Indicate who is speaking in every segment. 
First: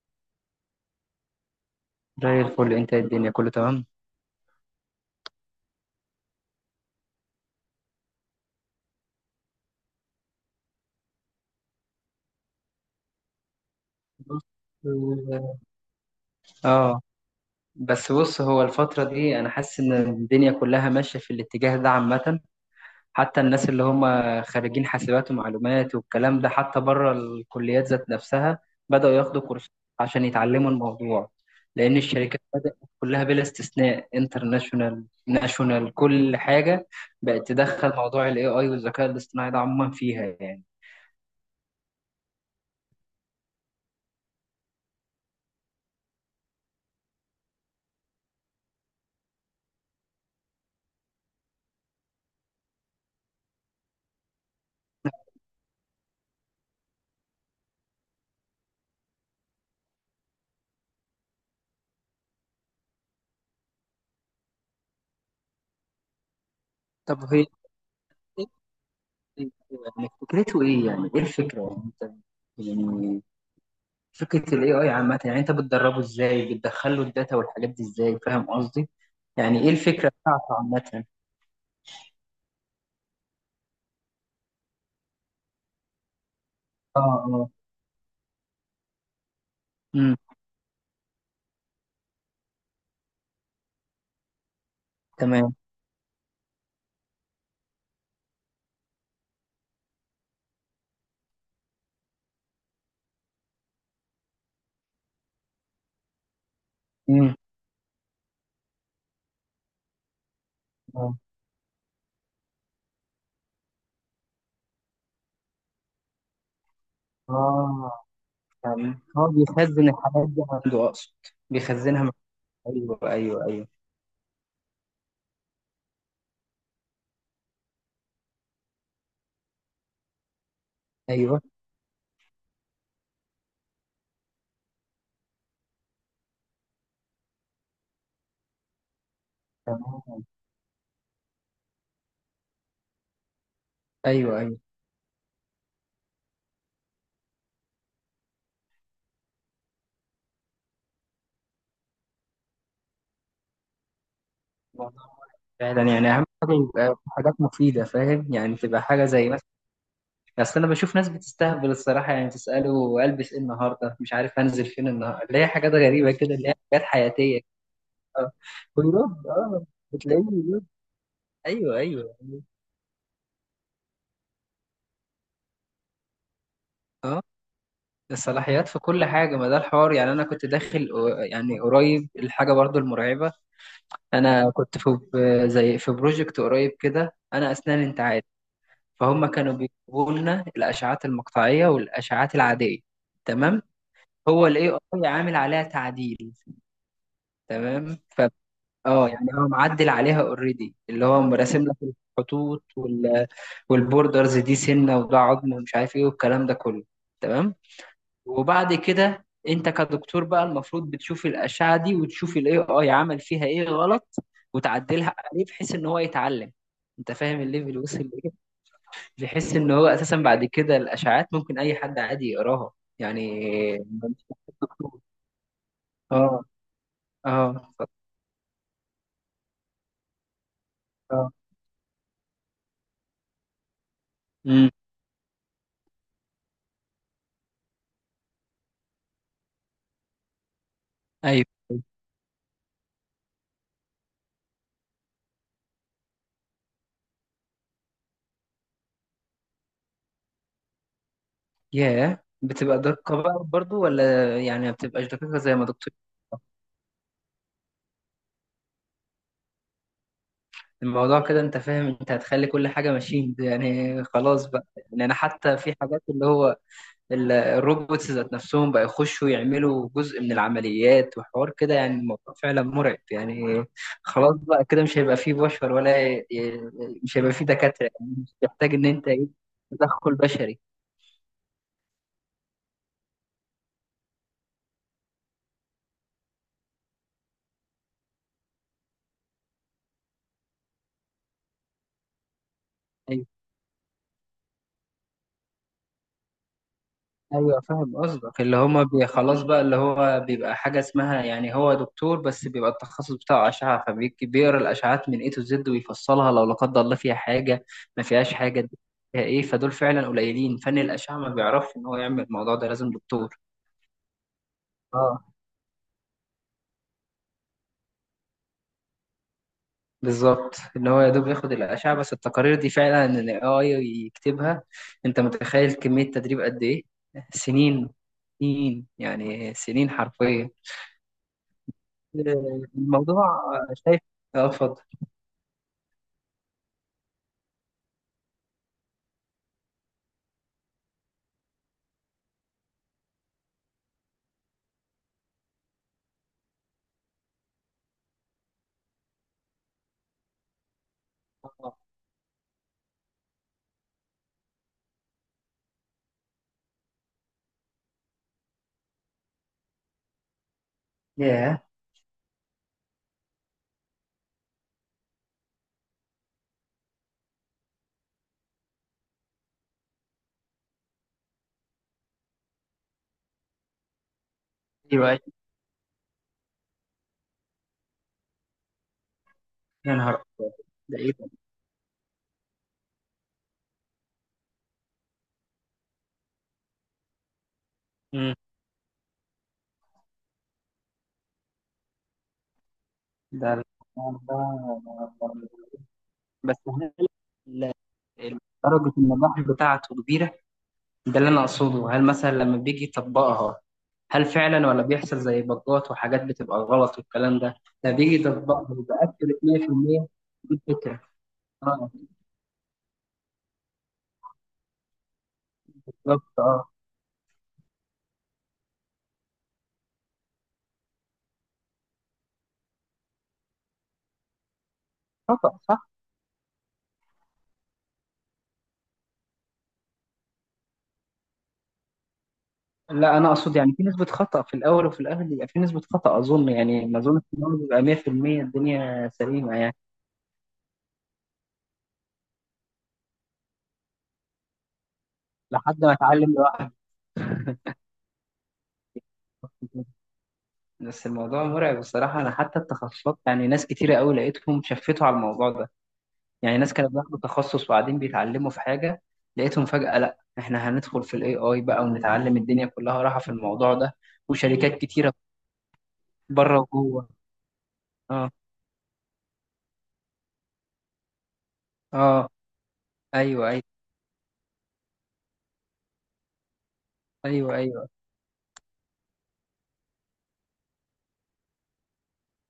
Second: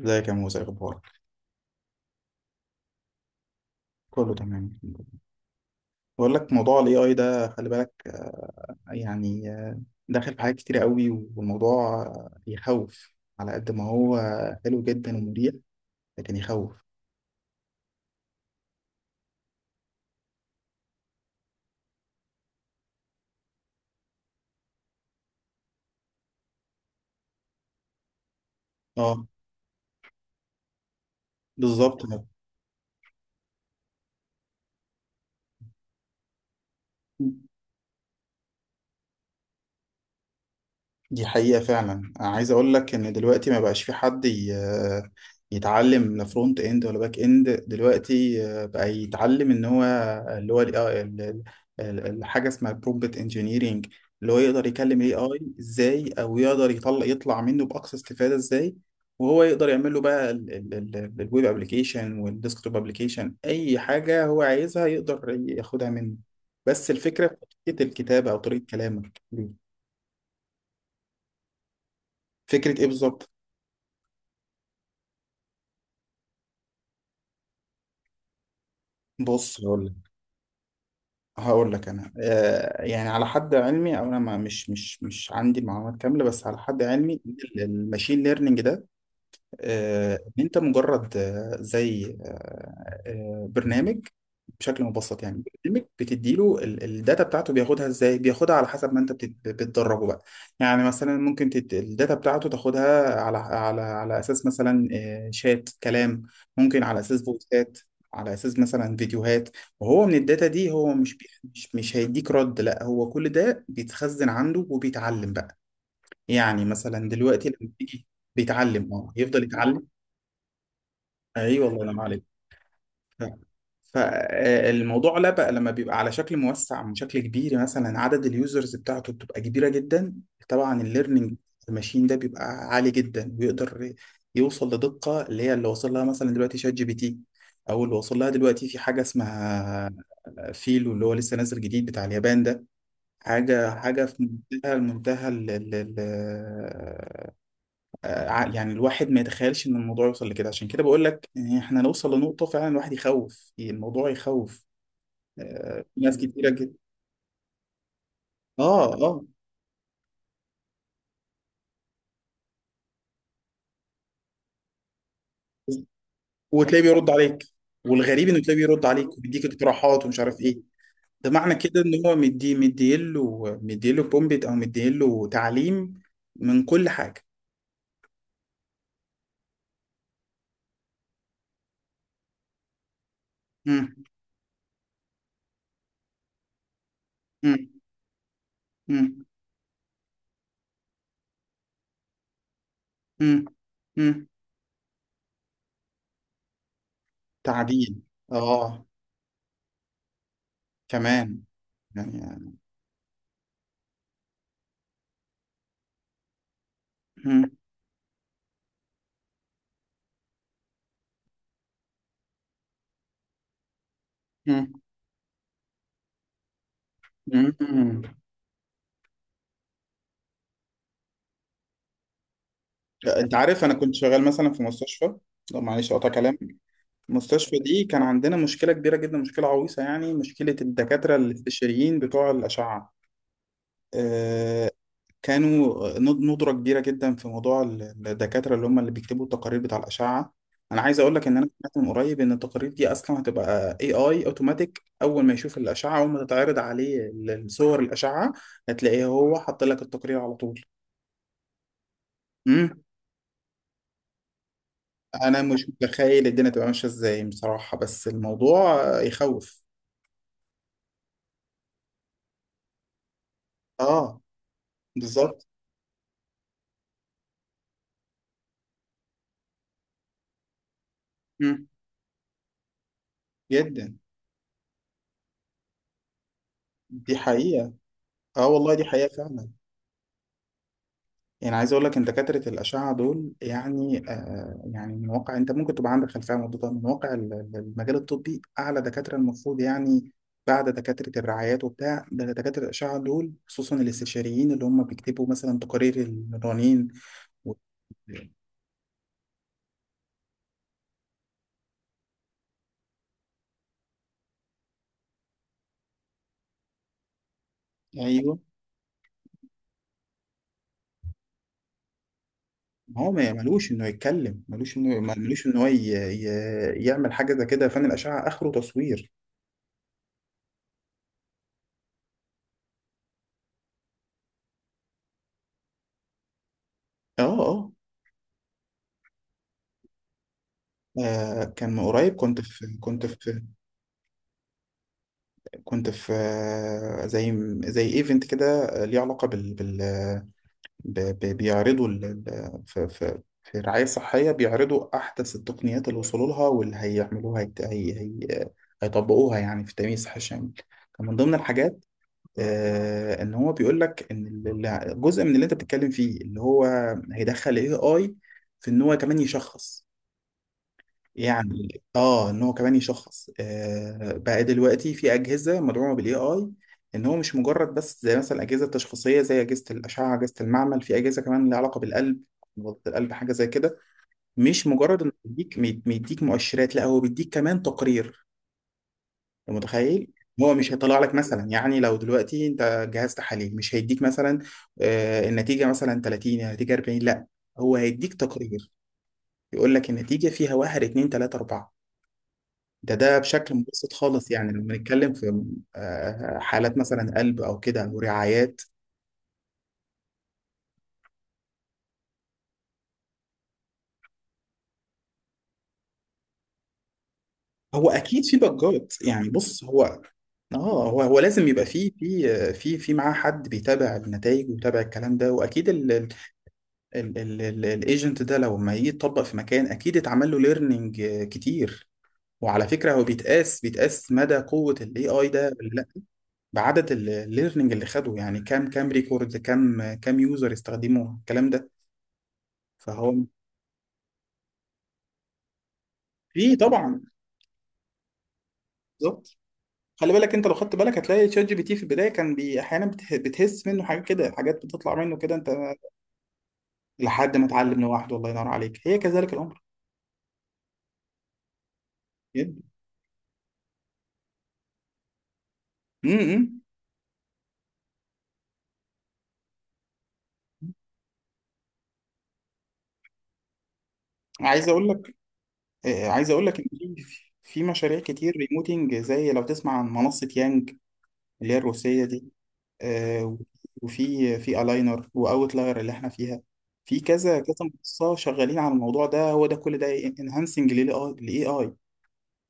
Speaker 1: ازيك يا موسى، إيه اخبارك؟
Speaker 2: زي الفل. انت إيه الدنيا كله تمام؟
Speaker 1: كله تمام، الحمد لله. بقول لك موضوع الاي اي ده، خلي بالك. يعني داخل في حاجات كتير قوي، والموضوع يخوف. على قد ما هو
Speaker 2: بص،
Speaker 1: حلو جدا ومريح،
Speaker 2: ال-
Speaker 1: لكن يخوف.
Speaker 2: اه بس بص، هو الفترة دي انا حاسس ان الدنيا كلها ماشية في الاتجاه ده عامة. حتى الناس اللي هم خريجين حاسبات ومعلومات والكلام ده، حتى بره الكليات ذات نفسها، بدأوا
Speaker 1: اه،
Speaker 2: ياخدوا كورسات عشان يتعلموا الموضوع. لأن
Speaker 1: بالظبط،
Speaker 2: الشركات بدأت كلها بلا استثناء، انترناشونال ناشونال كل حاجة، بقت تدخل موضوع ال AI والذكاء الاصطناعي ده عموما فيها يعني.
Speaker 1: دي حقيقة فعلا. أنا عايز أقول لك إن دلوقتي ما بقاش في حد يتعلم لا فرونت إند ولا باك إند. دلوقتي بقى يتعلم إن هو اللي هو ال آه، ال- ال- ال- الحاجة اسمها برومبت إنجينيرينج، اللي هو يقدر يكلم ال AI إزاي، أو يقدر يطلع منه بأقصى استفادة إزاي. وهو يقدر يعمل له بقى الويب أبلكيشن والديسكتوب أبلكيشن، أي حاجة هو عايزها يقدر ياخدها منه. بس
Speaker 2: طب
Speaker 1: الفكرة في
Speaker 2: هي
Speaker 1: طريقة الكتابة أو طريقة كلامك.
Speaker 2: يعني فكرته ايه؟ يعني ايه الفكره يعني انت؟
Speaker 1: فكرة إيه
Speaker 2: يعني
Speaker 1: بالظبط؟
Speaker 2: فكره الاي اي عامه، يعني انت بتدربه ازاي؟ بتدخله الداتا والحاجات دي ازاي؟ فاهم قصدي؟ يعني
Speaker 1: بص
Speaker 2: ايه
Speaker 1: هقول لك.
Speaker 2: الفكره بتاعته عامه؟
Speaker 1: انا يعني على حد علمي، او انا ما مش مش مش عندي معلومات كامله، بس على حد
Speaker 2: اه،
Speaker 1: علمي
Speaker 2: اه.
Speaker 1: الماشين ليرنينج ده،
Speaker 2: امم.
Speaker 1: ان انت مجرد زي برنامج، بشكل مبسط. يعني
Speaker 2: تمام.
Speaker 1: برنامج بتديله الداتا بتاعته، بياخدها ازاي؟ بياخدها على حسب ما انت بتدربه بقى. يعني مثلا ممكن الداتا بتاعته تاخدها على اساس مثلا، شات كلام، ممكن على اساس
Speaker 2: امم.
Speaker 1: فويسات، على اساس مثلا فيديوهات. وهو من الداتا دي هو مش
Speaker 2: اه.
Speaker 1: بي... مش مش هيديك رد، لا هو كل ده بيتخزن عنده وبيتعلم بقى. يعني مثلا دلوقتي لما
Speaker 2: آه،
Speaker 1: تيجي بيتعلم،
Speaker 2: تمام.
Speaker 1: اه
Speaker 2: هو
Speaker 1: يفضل يتعلم.
Speaker 2: بيخزن الحاجات دي عنده اقصد،
Speaker 1: ايوه الله ينعم
Speaker 2: بيخزنها مع...
Speaker 1: عليك.
Speaker 2: ايوه، ايوه، ايوه.
Speaker 1: فالموضوع لا بقى لما بيبقى على شكل موسع، من شكل كبير، مثلا عدد اليوزرز بتاعته بتبقى كبيره جدا، طبعا الليرنينج
Speaker 2: ايوه.
Speaker 1: الماشين ده بيبقى عالي جدا، ويقدر يوصل لدقه اللي هي اللي وصل لها مثلا دلوقتي شات جي بي تي، او اللي وصل لها دلوقتي في حاجه اسمها
Speaker 2: تمام.
Speaker 1: فيلو، اللي هو لسه نازل جديد بتاع اليابان ده. حاجه حاجه في
Speaker 2: ايوه، ايوه.
Speaker 1: منتهى منتهى ال- يعني الواحد ما يتخيلش ان الموضوع يوصل لكده. عشان كده بقول لك إن احنا نوصل لنقطة فعلا الواحد يخوف، الموضوع يخوف.
Speaker 2: فعلا.
Speaker 1: في
Speaker 2: يعني
Speaker 1: ناس
Speaker 2: اهم
Speaker 1: كتيرة
Speaker 2: حاجه
Speaker 1: جدا.
Speaker 2: يبقى حاجات مفيده، فاهم يعني؟
Speaker 1: اه،
Speaker 2: تبقى حاجه
Speaker 1: اه،
Speaker 2: زي، اصل انا بشوف ناس بتستهبل الصراحه، يعني تساله البس ايه النهارده، مش عارف هنزل فين النهارده، اللي هي حاجات غريبه كده، اللي هي
Speaker 1: وتلاقيه
Speaker 2: حاجات
Speaker 1: بيرد
Speaker 2: حياتيه.
Speaker 1: عليك. والغريب
Speaker 2: اه.
Speaker 1: انه تلاقيه بيرد
Speaker 2: ويرد
Speaker 1: عليك، وبيديك
Speaker 2: اه.
Speaker 1: اقتراحات ومش
Speaker 2: بتلاقيه
Speaker 1: عارف ايه.
Speaker 2: بيرد.
Speaker 1: ده معنى
Speaker 2: ايوه،
Speaker 1: كده ان هو
Speaker 2: ايوه.
Speaker 1: مديله بومبيت او مديله تعليم من كل
Speaker 2: اه.
Speaker 1: حاجة.
Speaker 2: الصلاحيات في كل حاجه، ما ده الحوار. يعني انا كنت داخل، آه، يعني قريب الحاجه برضو المرعبه.
Speaker 1: مم.
Speaker 2: انا كنت في ب- زي في بروجكت قريب كده، انا
Speaker 1: مم.
Speaker 2: اسنان انت عارف،
Speaker 1: مم.
Speaker 2: فهم كانوا بيجيبوا لنا الاشعات المقطعيه والاشعات العاديه.
Speaker 1: مم.
Speaker 2: تمام.
Speaker 1: مم.
Speaker 2: هو الاي اي عامل عليها تعديل. تمام.
Speaker 1: تعديل. اه،
Speaker 2: اه، يعني هو معدل عليها اوريدي، اللي هو
Speaker 1: كمان
Speaker 2: مراسم لك
Speaker 1: يعني.
Speaker 2: الخطوط والبوردرز، دي سنه وده عظم ومش عارف ايه والكلام ده كله.
Speaker 1: مم.
Speaker 2: تمام. وبعد كده انت كدكتور بقى المفروض بتشوف الاشعه دي وتشوف الاي اي عمل فيها ايه غلط،
Speaker 1: مم.
Speaker 2: وتعدلها عليه بحيث ان هو يتعلم. انت فاهم الليفل وصل
Speaker 1: مم.
Speaker 2: لايه؟ بحيث ان هو اساسا بعد كده الاشعات ممكن اي حد عادي يقراها يعني.
Speaker 1: انت عارف انا كنت شغال
Speaker 2: مش
Speaker 1: مثلا
Speaker 2: محتاج
Speaker 1: في
Speaker 2: دكتور.
Speaker 1: مستشفى. لا معلش، اقطع كلام.
Speaker 2: اه، اه،
Speaker 1: المستشفى دي كان عندنا مشكله كبيره جدا، مشكله عويصه يعني، مشكله الدكاتره
Speaker 2: اه.
Speaker 1: الاستشاريين بتوع الاشعه. آه،
Speaker 2: امم.
Speaker 1: كانوا ندره كبيره جدا في موضوع الدكاتره اللي هم اللي بيكتبوا التقارير بتاع الاشعه. انا عايز اقول لك ان انا
Speaker 2: ايوه.
Speaker 1: سمعت من قريب ان التقارير دي اصلا هتبقى اي اي اوتوماتيك. اول ما يشوف الاشعه، اول ما تتعرض عليه الصور الاشعه، هتلاقيه هو حط لك التقرير على طول.
Speaker 2: ياه، بتبقى دقة بقى برضو ولا يعني ما بتبقاش دقيقة
Speaker 1: انا
Speaker 2: زي ما
Speaker 1: مش
Speaker 2: دكتور؟
Speaker 1: متخيل الدنيا تبقى ماشيه ازاي بصراحه، بس الموضوع يخوف.
Speaker 2: الموضوع كده، انت فاهم، انت هتخلي كل حاجة ماشين، يعني
Speaker 1: اه،
Speaker 2: خلاص بقى. يعني انا
Speaker 1: بالظبط.
Speaker 2: حتى في حاجات اللي هو الروبوتس ذات نفسهم بقى يخشوا يعملوا جزء من العمليات وحوار
Speaker 1: مم.
Speaker 2: كده، يعني الموضوع فعلا مرعب يعني.
Speaker 1: جدا.
Speaker 2: خلاص بقى كده مش هيبقى فيه بشر
Speaker 1: دي
Speaker 2: مش هيبقى فيه
Speaker 1: حقيقه.
Speaker 2: دكاترة، يعني مش
Speaker 1: اه والله،
Speaker 2: تحتاج
Speaker 1: دي
Speaker 2: ان انت
Speaker 1: حقيقه
Speaker 2: ايه،
Speaker 1: فعلا.
Speaker 2: تدخل بشري.
Speaker 1: يعني عايز اقول لك ان دكاتره الاشعه دول، يعني يعني من واقع انت ممكن تبقى عندك خلفيه عن الموضوع ده، من واقع المجال الطبي اعلى دكاتره، المفروض يعني بعد دكاتره الرعايات وبتاع ده دكاتره الاشعه دول، خصوصا الاستشاريين اللي هم بيكتبوا مثلا تقارير المرانين. و...
Speaker 2: ايوه فاهم قصدك، اللي هما بي خلاص بقى، اللي هو بيبقى حاجه اسمها، يعني هو دكتور بس بيبقى التخصص بتاعه اشعه، فبيقرا الاشعات من اي تو زد ويفصلها لو لا قدر الله فيها حاجه، ما فيهاش
Speaker 1: ايوه.
Speaker 2: حاجه، دي فيها ايه. فدول فعلا قليلين. فن الاشعه ما بيعرفش ان هو يعمل الموضوع ده، لازم
Speaker 1: ما هو
Speaker 2: دكتور.
Speaker 1: ملوش انه يتكلم،
Speaker 2: اه
Speaker 1: ملوش ان هو يعمل حاجه زي كده. فن الاشعه اخره تصوير.
Speaker 2: بالظبط، ان هو يا دوب ياخد الاشعه، بس التقارير دي فعلا ان الاي اي يكتبها. انت متخيل كميه تدريب قد ايه؟
Speaker 1: اه، اه.
Speaker 2: سنين. سنين يعني، سنين حرفيا.
Speaker 1: كان من قريب
Speaker 2: الموضوع. شايف. اه، اتفضل.
Speaker 1: كنت في زي ايفنت كده، ليه علاقه بيعرضوا في الرعايه الصحيه، بيعرضوا احدث التقنيات اللي وصلوا لها، واللي هيعملوها هي... هي... هي... هيطبقوها يعني في التأمين الصحي الشامل. كان من ضمن الحاجات ان هو بيقول لك ان جزء من اللي انت بتتكلم فيه اللي هو هيدخل اي اي، في ان هو كمان يشخص.
Speaker 2: ياه.
Speaker 1: يعني ان هو كمان يشخص. بقى دلوقتي في اجهزه مدعومه بالاي اي، ان هو مش مجرد بس زي مثلا الاجهزه التشخيصيه، زي اجهزه الاشعه، اجهزه المعمل، في اجهزه كمان لها علاقه بالقلب، نبضة القلب، حاجه زي كده. مش مجرد
Speaker 2: ايوه.
Speaker 1: انه
Speaker 2: أيوة.
Speaker 1: بيديك مؤشرات، لا هو بيديك كمان تقرير. أنت
Speaker 2: يا
Speaker 1: متخيل؟
Speaker 2: نهار أبيض.
Speaker 1: هو مش هيطلع
Speaker 2: ده ايه
Speaker 1: لك
Speaker 2: ده؟
Speaker 1: مثلا، يعني لو دلوقتي انت جهاز تحاليل مش هيديك مثلا النتيجه مثلا 30، النتيجه 40، لا، هو هيديك
Speaker 2: مم.
Speaker 1: تقرير يقول لك النتيجه فيها 1 2 3 4. ده بشكل
Speaker 2: ده
Speaker 1: مبسط خالص، يعني لما
Speaker 2: الموضوع
Speaker 1: نتكلم في
Speaker 2: ده. بس
Speaker 1: حالات
Speaker 2: هل
Speaker 1: مثلا قلب او
Speaker 2: ال-
Speaker 1: كده او رعايات.
Speaker 2: درجة النجاح بتاعته كبيرة؟ ده اللي أنا أقصده، هل مثلا لما بيجي يطبقها، هل فعلا ولا بيحصل زي بجات وحاجات بتبقى غلط والكلام ده؟
Speaker 1: هو
Speaker 2: ده بيجي
Speaker 1: اكيد في
Speaker 2: يطبقها
Speaker 1: بجات،
Speaker 2: ويبقى
Speaker 1: يعني
Speaker 2: أكيوريت
Speaker 1: بص هو.
Speaker 2: 100%، دي
Speaker 1: اه، هو
Speaker 2: الفكرة.
Speaker 1: هو لازم يبقى في
Speaker 2: اه
Speaker 1: في آه، في في معاه حد بيتابع النتائج ويتابع الكلام ده، واكيد
Speaker 2: بالظبط اه.
Speaker 1: الايجنت ده لو ما يجي يتطبق في مكان اكيد اتعمل له ليرنينج كتير. وعلى فكره، هو بيتقاس مدى قوه الاي اي ده ولا
Speaker 2: خطأ.
Speaker 1: لا بعدد الليرنينج اللي خده، يعني كام كام ريكورد، كام كام يوزر استخدموا الكلام ده. فهو
Speaker 2: لا انا اقصد يعني في نسبه خطا، في الاول وفي الاخر بيبقى في نسبه خطا اظن،
Speaker 1: في
Speaker 2: يعني ما
Speaker 1: طبعا.
Speaker 2: اظن ان هو بيبقى 100%، الدنيا
Speaker 1: بالظبط.
Speaker 2: سليمه يعني.
Speaker 1: خلي بالك، انت لو خدت بالك هتلاقي شات جي بي تي في البدايه كان بتهس منه حاجات كده، حاجات بتطلع منه كده انت،
Speaker 2: لحد ما اتعلم لوحدي.
Speaker 1: لحد ما اتعلم لوحده. الله ينور عليك، هي كذلك الامر.
Speaker 2: بس الموضوع مرعب الصراحه، انا حتى
Speaker 1: جدا.
Speaker 2: التخصصات يعني ناس كتيره قوي لقيتهم شفتوا على الموضوع ده.
Speaker 1: امم،
Speaker 2: يعني
Speaker 1: إمم.
Speaker 2: ناس كانت بياخدوا تخصص وبعدين بيتعلموا في حاجه، لقيتهم فجاه لا احنا هندخل في الاي اي بقى ونتعلم، الدنيا كلها راحه في الموضوع ده،
Speaker 1: عايز
Speaker 2: وشركات
Speaker 1: اقول
Speaker 2: كتيره
Speaker 1: لك، عايز اقول
Speaker 2: بره
Speaker 1: لك ان
Speaker 2: وجوه.
Speaker 1: في مشاريع
Speaker 2: اه،
Speaker 1: كتير ريموتنج، زي لو تسمع عن منصة يانج اللي هي الروسية دي.
Speaker 2: اه.
Speaker 1: آه،
Speaker 2: ايوه، ايوه.
Speaker 1: وفي في الاينر واوتلاير اللي احنا فيها. في كذا
Speaker 2: ايوه.
Speaker 1: كذا
Speaker 2: ايوه،
Speaker 1: منصة شغالين على الموضوع ده، هو ده كل ده انهانسنج للاي اي.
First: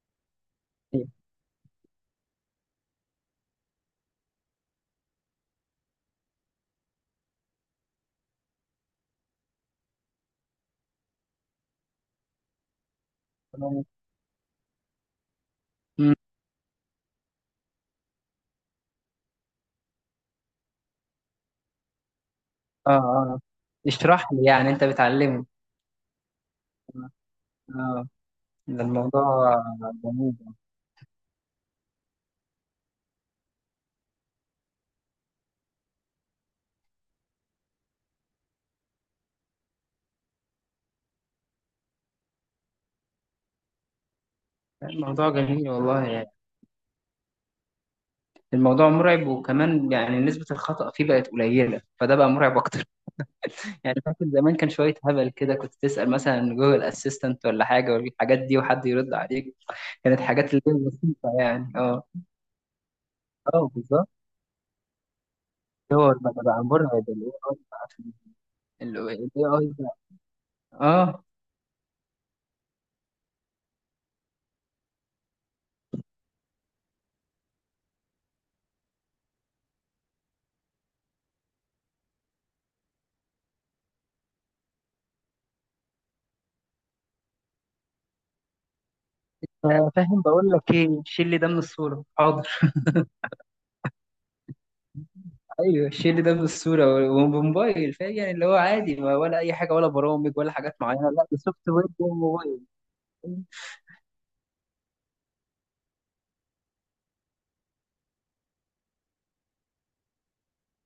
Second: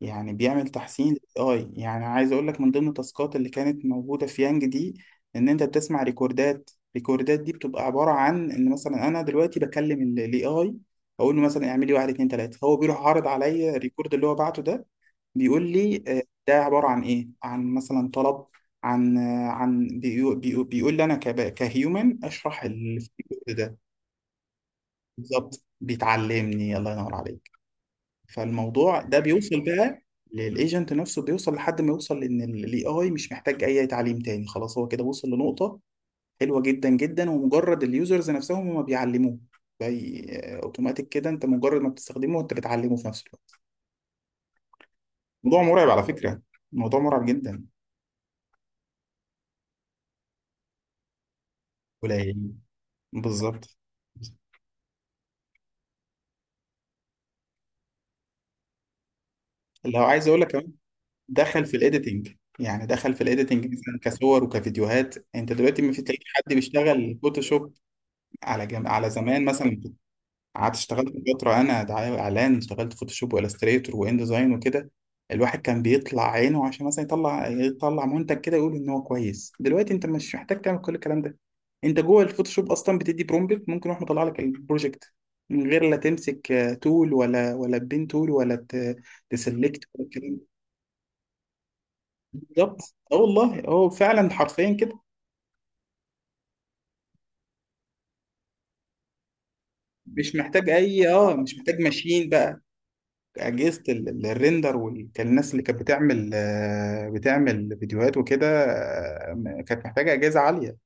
Speaker 1: يعني بيعمل تحسين للاي. يعني عايز اقول لك، من ضمن التاسكات اللي كانت موجوده في يانج دي، ان انت بتسمع ريكوردات. ريكوردات دي بتبقى عباره عن ان مثلا انا دلوقتي بكلم الاي اي، اقول له مثلا اعمل لي واحد اتنين تلاته، هو بيروح عارض عليا الريكورد اللي هو بعته ده، بيقول لي
Speaker 2: أيوة.
Speaker 1: ده عباره عن ايه، عن مثلا طلب، عن آه، عن بيقو- بيقو- بيقول لي انا كهيومن اشرح
Speaker 2: اه،
Speaker 1: اللي في
Speaker 2: اه.
Speaker 1: الريكورد ده.
Speaker 2: اشرح لي يعني انت بتعلمني.
Speaker 1: بالظبط بيتعلمني، الله ينور عليك.
Speaker 2: اه. ده
Speaker 1: فالموضوع ده
Speaker 2: الموضوع
Speaker 1: بيوصل بقى
Speaker 2: جميل.
Speaker 1: للايجنت نفسه، بيوصل لحد ما يوصل ان الاي اي مش محتاج اي تعليم تاني، خلاص هو كده وصل لنقطة حلوة جدا جدا، ومجرد اليوزرز نفسهم هما بيعلموه، زي اوتوماتيك كده، انت مجرد ما بتستخدمه انت بتعلمه في نفس الوقت.
Speaker 2: الموضوع
Speaker 1: موضوع
Speaker 2: جميل
Speaker 1: مرعب على
Speaker 2: والله يعني.
Speaker 1: فكرة، موضوع مرعب جدا.
Speaker 2: الموضوع مرعب، وكمان يعني نسبة الخطأ فيه بقت قليلة، فده بقى
Speaker 1: قليل.
Speaker 2: مرعب أكتر.
Speaker 1: بالظبط.
Speaker 2: يعني فاكر زمان كان شوية هبل كده، كنت تسأل مثلا جوجل أسيستنت ولا حاجة والحاجات دي وحد يرد عليك،
Speaker 1: لو
Speaker 2: كانت
Speaker 1: عايز اقول لك
Speaker 2: حاجات اللي
Speaker 1: كمان،
Speaker 2: هي بسيطة
Speaker 1: دخل
Speaker 2: يعني.
Speaker 1: في
Speaker 2: اه،
Speaker 1: الايديتنج. يعني دخل في الايديتنج
Speaker 2: اه
Speaker 1: مثلا
Speaker 2: بالظبط.
Speaker 1: كصور وكفيديوهات. انت دلوقتي ما في
Speaker 2: هو
Speaker 1: تلاقي
Speaker 2: بقى
Speaker 1: حد
Speaker 2: بقى مرعب
Speaker 1: بيشتغل
Speaker 2: ال AI
Speaker 1: فوتوشوب.
Speaker 2: بقى في ال
Speaker 1: على زمان
Speaker 2: AI
Speaker 1: مثلا
Speaker 2: بقى.
Speaker 1: قعدت اشتغلت
Speaker 2: اه
Speaker 1: فترة أنا دعاية وإعلان، اشتغلت فوتوشوب وإلستريتور وإن ديزاين وكده. الواحد كان بيطلع عينه عشان مثلا يطلع منتج كده يقول إن هو كويس. دلوقتي أنت مش محتاج تعمل كل الكلام ده. أنت جوه الفوتوشوب أصلا بتدي برومبت ممكن يروح مطلع لك البروجكت من غير لا تمسك تول ولا بين تول تسلكت ولا
Speaker 2: فاهم،
Speaker 1: الكلام ده.
Speaker 2: بقول لك ايه، شيل لي ده من الصورة، حاضر.
Speaker 1: بالظبط، اه والله، هو فعلا حرفيا كده.
Speaker 2: ايوه الشيل ده بالصوره وبموبايل، فاهم يعني، اللي هو عادي ولا اي حاجه ولا برامج ولا حاجات معينه، لا ده
Speaker 1: مش
Speaker 2: سوفت
Speaker 1: محتاج
Speaker 2: وير جوه
Speaker 1: ماشين.
Speaker 2: الموبايل.
Speaker 1: اجهزه ال- الريندر، والناس اللي كانت بتعمل بتعمل فيديوهات وكده، كانت محتاجه اجهزه عاليه.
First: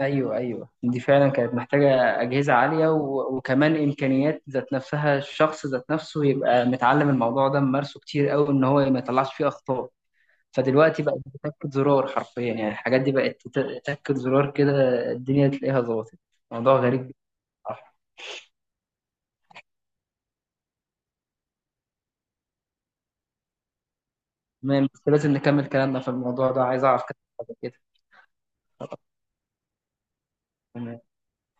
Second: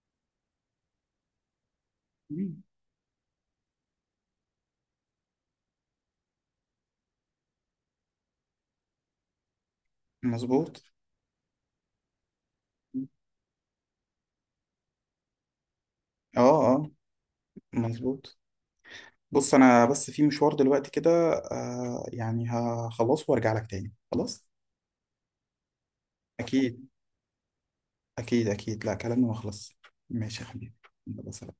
Speaker 2: ايوه ايوه، دي فعلا كانت محتاجه اجهزه
Speaker 1: مم.
Speaker 2: عاليه، وكمان امكانيات، ذات نفسها الشخص ذات نفسه يبقى متعلم الموضوع ده ممارسه كتير قوي ان هو ما يطلعش فيه اخطاء.
Speaker 1: مظبوط.
Speaker 2: فدلوقتي بقت بتاكد زرار حرفيا، يعني الحاجات دي بقت تاكد زرار كده، الدنيا تلاقيها ظبطت. موضوع
Speaker 1: اه، اه،
Speaker 2: غريب بصراحة.
Speaker 1: مظبوط. بص انا بس في مشوار دلوقتي كده، يعني هخلصه وارجع لك تاني خلاص.
Speaker 2: تمام بس لازم نكمل كلامنا في الموضوع ده، عايز
Speaker 1: اكيد.
Speaker 2: اعرف كده حاجة كده.
Speaker 1: اكيد اكيد، لا كلامي ما خلص. ماشي يا حبيبي.
Speaker 2: تمام.
Speaker 1: يلا، سلام.